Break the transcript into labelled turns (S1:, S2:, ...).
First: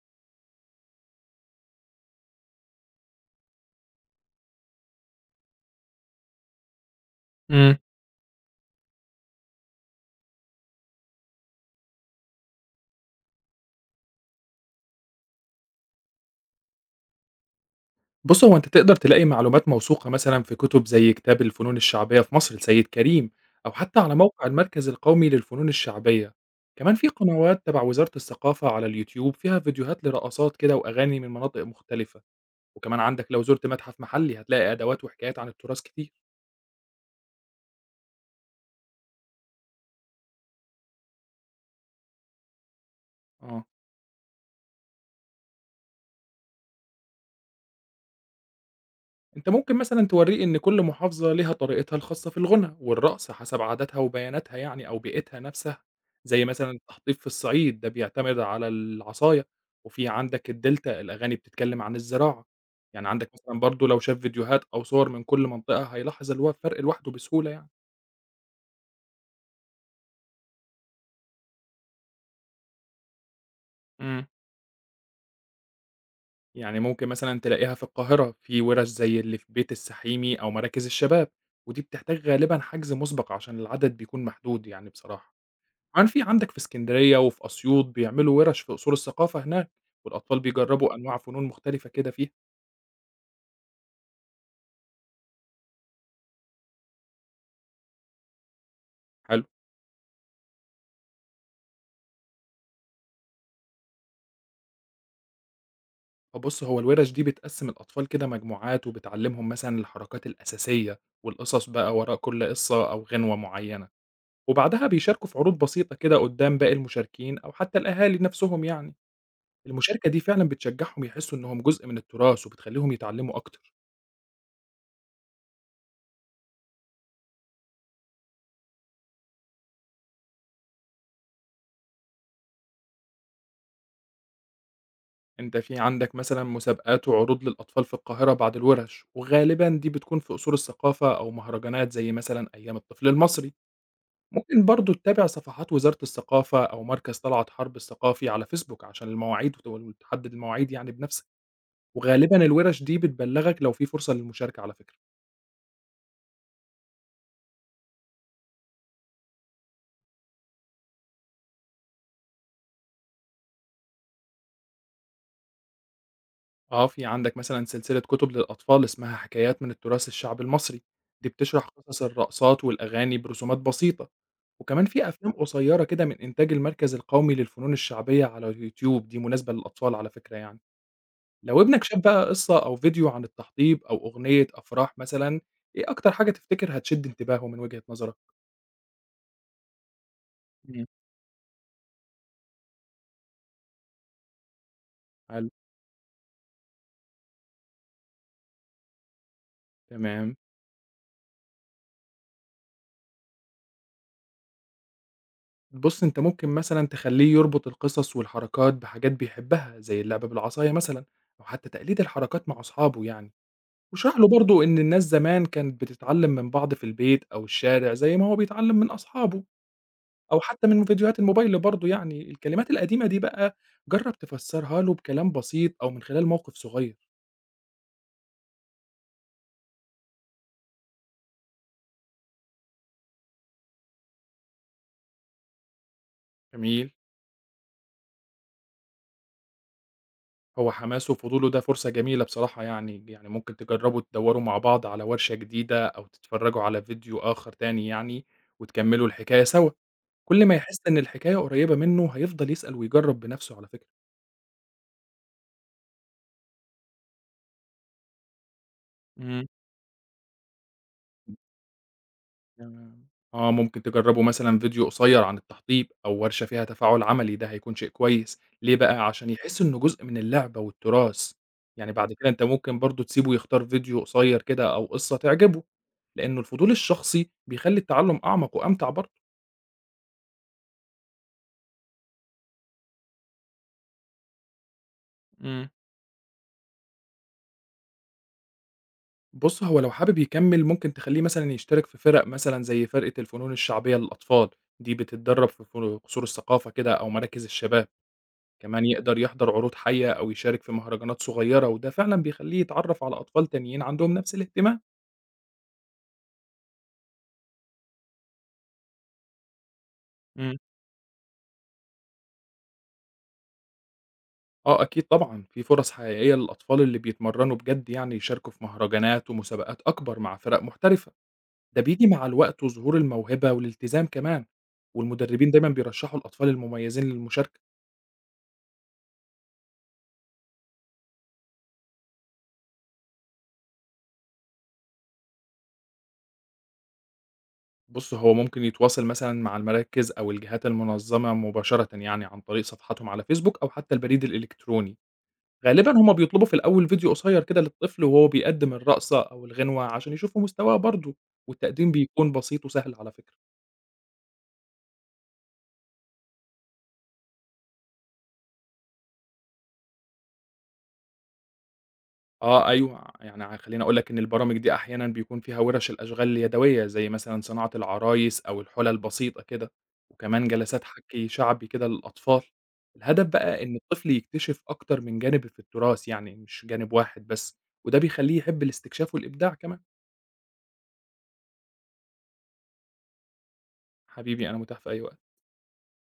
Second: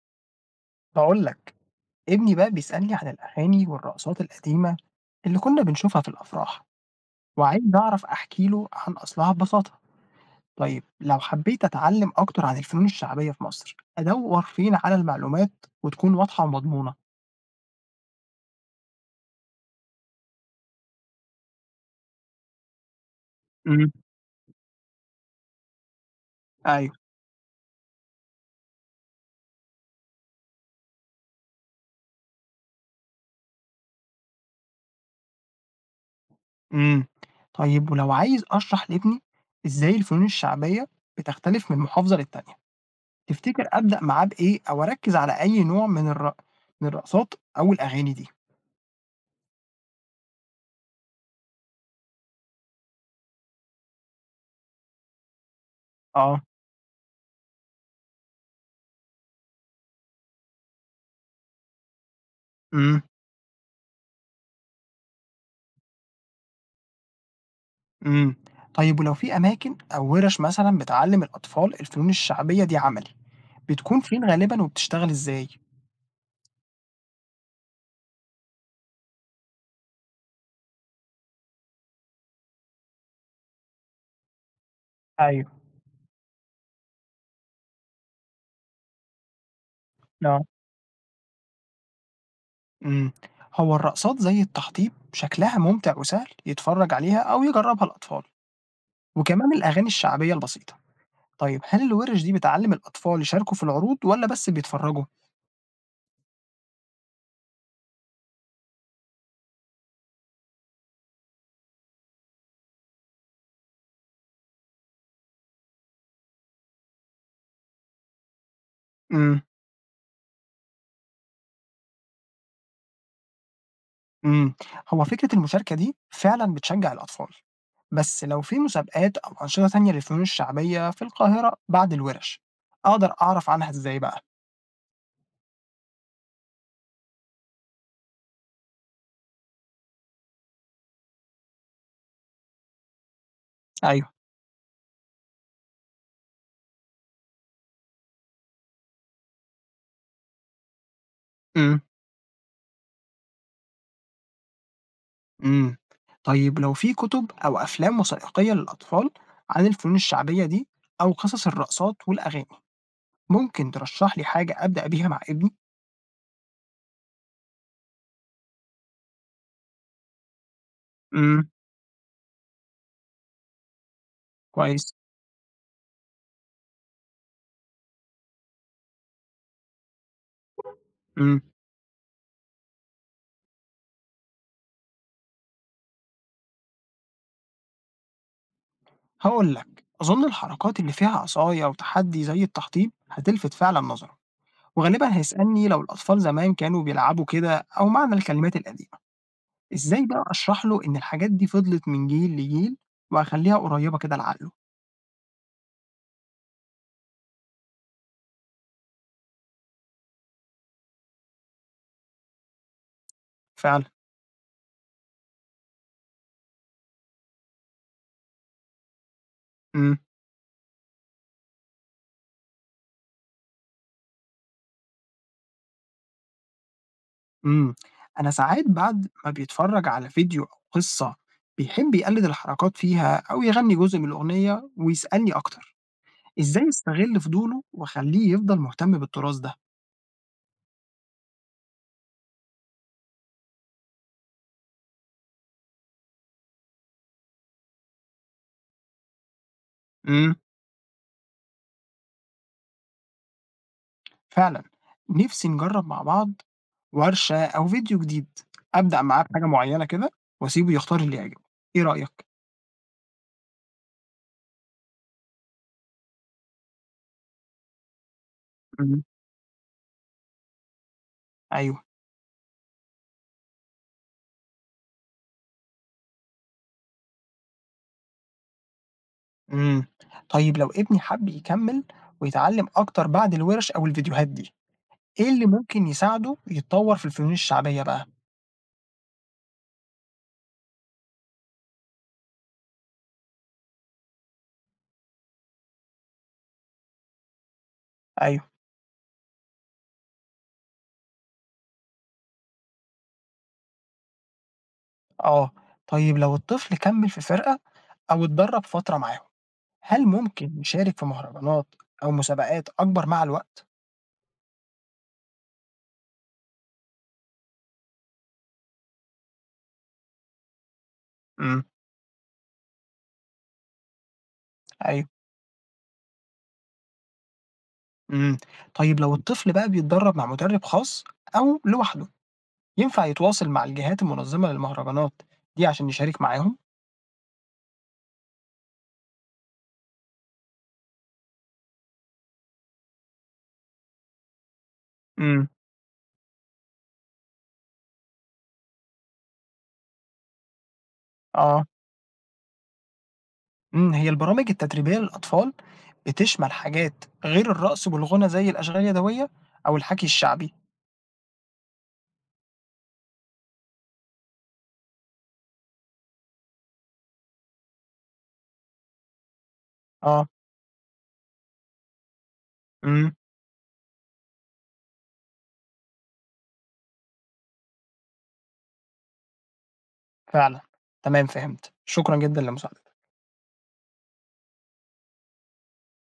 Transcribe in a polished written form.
S1: هاقول لك، ابني بقى بيسألني عن الأغاني والرقصات القديمة اللي كنا بنشوفها في الأفراح، وعايز
S2: إمم.
S1: أعرف أحكي له عن أصلها ببساطة. طيب لو حبيت أتعلم أكتر عن الفنون الشعبية في مصر، أدوّر فين على المعلومات وتكون واضحة ومضمونة؟
S2: بُص، هو أنت تقدر تلاقي معلومات موثوقة مثلًا في كُتب زي كتاب الفنون الشعبية في مصر لسيد كريم، أو
S1: امم.
S2: حتى على موقع المركز القومي للفنون الشعبية.
S1: أيوه،
S2: كمان في قنوات تبع وزارة الثقافة على اليوتيوب فيها فيديوهات لرقصات كده وأغاني من مناطق مختلفة، وكمان عندك لو زُرت متحف محلي هتلاقي أدوات وحكايات عن التراث كتير.
S1: امم. طيب ولو عايز أشرح لابني إزاي الفنون الشعبية بتختلف من محافظة للتانية،
S2: آه.
S1: تفتكر أبدأ معاه بإيه أو أركّز على أي نوع من الرقصات أو الأغاني دي؟
S2: أنت ممكن مثلًا تورّيه إن كل محافظة ليها طريقتها الخاصة في الغُنى والرقص حسب عاداتها وبياناتها يعني أو بيئتها نفسها،
S1: آه،
S2: زي مثلًا التحطيب في الصعيد ده بيعتمد على العصاية، وفي عندك الدلتا الأغاني بتتكلّم عن الزراعة،
S1: امم.
S2: يعني عندك مثلًا برضه لو شاف فيديوهات أو صور من كل منطقة هيلاحظ الفرق لوحده بسهولة يعني.
S1: إمم. طيب ولو في أماكن أو وِرَش مثلًا بتعلِّم الأطفال الفنون الشعبية دي عملي، بتكون فين
S2: إمم.
S1: غالبًا وبتشتغل إزاي؟
S2: يعني ممكن مثلًا تلاقيها في القاهرة في وِرَش زي اللي في بيت السحيمي أو مراكز الشباب، ودي بتحتاج غالبًا حجز مسبق عشان العدد بيكون محدود يعني بصراحة.
S1: أيوه،
S2: كمان في عندك في إسكندرية وفي أسيوط بيعملوا وِرَش في قصور الثقافة هناك، والأطفال إمم
S1: آه.
S2: بيجرّبوا أنواع فنون مختلفة كده فيها.
S1: إمم. هو الرقصات زي التحطيب شكلها ممتع وسهل يتفرّج عليها أو يجرّبها الأطفال،
S2: حلو.
S1: وكمان الأغاني الشعبية البسيطة. طيب هل الوِرَش دي بتعلِّم الأطفال يشاركوا في العروض والّا بس بيتفرّجوا؟
S2: فبُص هو الوِرَش دي بتقسّم الأطفال كده مجموعات وبتعلّمهم مثلًا الحركات الأساسية، والقصص بقى وراء كل قصة أو غنوة معيّنة، وبعدها بيشاركوا في عروض بسيطة كده قدّام باقي المشاركين أو حتى الأهالي نَفْسهم يعني.
S1: إمم.
S2: المشاركة دي فعلًا بتشجّعهم يحسّوا إنهم جزء من التراث وبتخلّيهم يتعلّموا أكتر.
S1: إمم، هو فكرة المشاركة دي فعلًا بتشجّع الأطفال، بس لو في مسابقات أو أنشطة تانية للفنون الشعبية في القاهرة بعد الورش، أقدر أعرف عنها إزاي بقى؟
S2: أنت في عندك مثلًا مسابقات وعروض للأطفال في القاهرة بعد الورش، وغالبًا دي بتكون في قصور الثقافة أو مهرجانات زي مثلًا أيام الطفل المصري،
S1: أيوه.
S2: ممكن برضه تتابع صفحات وزارة الثقافة أو مركز طلعت حرب الثقافي على فيسبوك عشان المواعيد وت وتحدد المواعيد يعني بنفسك،
S1: إمم،
S2: وغالبًا الورش دي بتبلغك لو في فرصة للمشاركة على فكرة.
S1: إمم، طيب لو في كُتب أو أفلام وثائقية للأطفال عن الفنون الشعبية دي أو قصص الرقصات والأغاني، ممكن ترشّح لي حاجة أبدأ بيها مع ابني؟
S2: آه، في عندك مثلًا سلسلة كتب للأطفال اسمها حكايات من التراث الشعبي المصري، دي
S1: إمم،
S2: بتشرح قصص الرقصات والأغاني برسومات بسيطة، وكمان
S1: كويس،
S2: في أفلام قصيّرة كده من إنتاج المركز القومي للفنون الشعبية على اليوتيوب، دي مناسبة للأطفال على فكرة يعني.
S1: إمم،
S2: لو ابنك شاف بقى قصة أو فيديو عن التحطيب أو أغنية أفراح مثلًا، إيه أكتر حاجة تفتكر هتشد انتباهه من وجهة نظرك؟
S1: هاقول لك، أظن الحركات
S2: إمم.
S1: اللي فيها عصاية وتحدي زي التحطيب هتلفت فعلًا نظره. وغالبًا
S2: حلو.
S1: هيسألني لو الأطفال زمان كانوا بيلعبوا كده أو معنى الكلمات القديمة، إزاي بقى
S2: تمام.
S1: أشرح له إن الحاجات دي فضلت من جيل لجيل وأخلّيها قريبة كده لعقله؟
S2: بُص، أنت ممكن مثلًا تخلّيه يربط القصص والحركات بحاجات بيحبها، زي اللعب بالعصاية مثلًا أو حتى تقليد الحركات مع أصحابه يعني.
S1: فعلًا،
S2: واشرح له برضه إن الناس زمان كانت بتتعلّم من بعض في البيت أو الشارع زي ما هو بيتعلّم من أصحابه.
S1: إمم،
S2: أو حتى من فيديوهات الموبايل برضه يعني، الكلمات القديمة دي بقى جرّب تفسّرها له بكلام بسيط أو من خلال موقف صغير.
S1: إمم، أنا ساعات بعد ما بيتفرج على فيديو أو قصة بيحب يقلد الحركات فيها أو يغني جزء من الأغنية ويسألني أكتر، إزاي
S2: جميل.
S1: أستغل فضوله وأخلّيه يفضل مهتم بالتراث ده؟
S2: هو حماسه وفضوله ده فرصة جميلة بصراحة يعني، يعني ممكن تجرّبوا تدوّروا مع بعض على ورشة جديدة أو تتفرّجوا على فيديو آخر تاني يعني وتكمّلوا الحكاية سوا،
S1: إمم.
S2: كل ما يحس إن الحكاية قريّبة منّه هيفضل يسأل ويجرّب بنَفْسه على فكرة.
S1: فعلًا، نِفْسي نجرّب مع بعض ورشة أو فيديو جديد، أبدأ معاه بحاجة
S2: إمم.
S1: معيّنة كده وأسيبه يختار اللي يعجبه، إيه رأيك؟
S2: تمام. آه، ممكن تجرّبوا مثلًا فيديو قصيّر عن التحطيب أو ورشة فيها تفاعل عملي، ده هيكون شيء كويس، ليه
S1: إمم.
S2: بقى؟ عشان يحس إنه جزء من اللعبة والتراث،
S1: أيوه،
S2: يعني بعد كده أنت ممكن برضه تسيبه يختار فيديو قصيّر كده أو قصة تعجبه، لإنه الفضول الشخصي بيخلّي التعلُّم أعمق وأمتع برضه.
S1: إمم، طيب لو ابني حَب يكمّل ويتعلّم أكتر بعد الوِرش أو الفيديوهات دي، إيه اللي
S2: إمم.
S1: ممكن يساعده يتطوّر في الفنون الشعبية بقى؟
S2: بُص، هو لو حابب يكمّل ممكن تخلّيه مثلًا يشترك في فِرَق مثلًا زي فرقة الفنون الشعبية للأطفال، دي بتتدرّب في فن قصور الثقافة كده أو مراكز الشباب.
S1: أيوه،
S2: كمان يقدر يحضر عروض حية أو يشارك في مهرجانات صغيرة وده فعلا بيخليه يتعرف على أطفال تانيين عندهم نفس الاهتمام.
S1: آه، طيب لو الطفل كمّل في فرقة أو اتدرّب فترة معاهم، هل
S2: مم.
S1: ممكن يشارك في مهرجانات أو مسابقات أكبر مع الوقت؟
S2: اه اكيد طبعا في فرص حقيقيه للاطفال اللي بيتمرنوا بجد يعني يشاركوا في مهرجانات ومسابقات اكبر مع فرق محترفه،
S1: إمم،
S2: ده بيجي مع الوقت وظهور الموهبه والالتزام كمان،
S1: أيوه.
S2: والمدربين دايما بيرشحوا الاطفال المميزين للمشاركه.
S1: إمم، طيب لو الطفل بقى بيتدرب مع مدرب خاص أو لوحده، ينفع يتواصل مع الجهات المنظمة للمهرجانات دي عشان يشارك معاهم؟
S2: بص هو ممكن يتواصل مثلا مع المراكز او الجهات المنظمه مباشره يعني عن طريق صفحتهم على فيسبوك او حتى البريد الالكتروني،
S1: إمم،
S2: غالبًا هُم بيطلبوا في الأول فيديو قصير كده للطفل وهو بيقدّم الرقصة أو الغنوة عشان يشوفوا مستواه برضه،
S1: آه،
S2: والتقديم بيكون بسيط وسهل على فكرة.
S1: هي البرامج التدريبية للأطفال بتشمل حاجات غير الرقص والغنى زي الأشغال اليدوية أو الحكي الشعبي،
S2: آه أيوه، يعني خلّيني أقول لك إن البرامج دي أحيانًا بيكون فيها وِرَش الأشغال اليدوية، زي مثلًا صناعة العرايس أو الحُلى البسيطة كده،
S1: آه،
S2: وكمان جلسات حَكي شعبي كده للأطفال.
S1: إمم،
S2: الهدف بقى إن الطفل يكتشف أكتر من جانب في التراث يعني، مش جانب واحد بس، وده بيخلّيه يحب الاستكشاف والإبداع كمان.
S1: فعلًا، تمام فهمت، شكرًا جدًا لمساعدتك.
S2: حبيبي أنا متاح في أي وقت.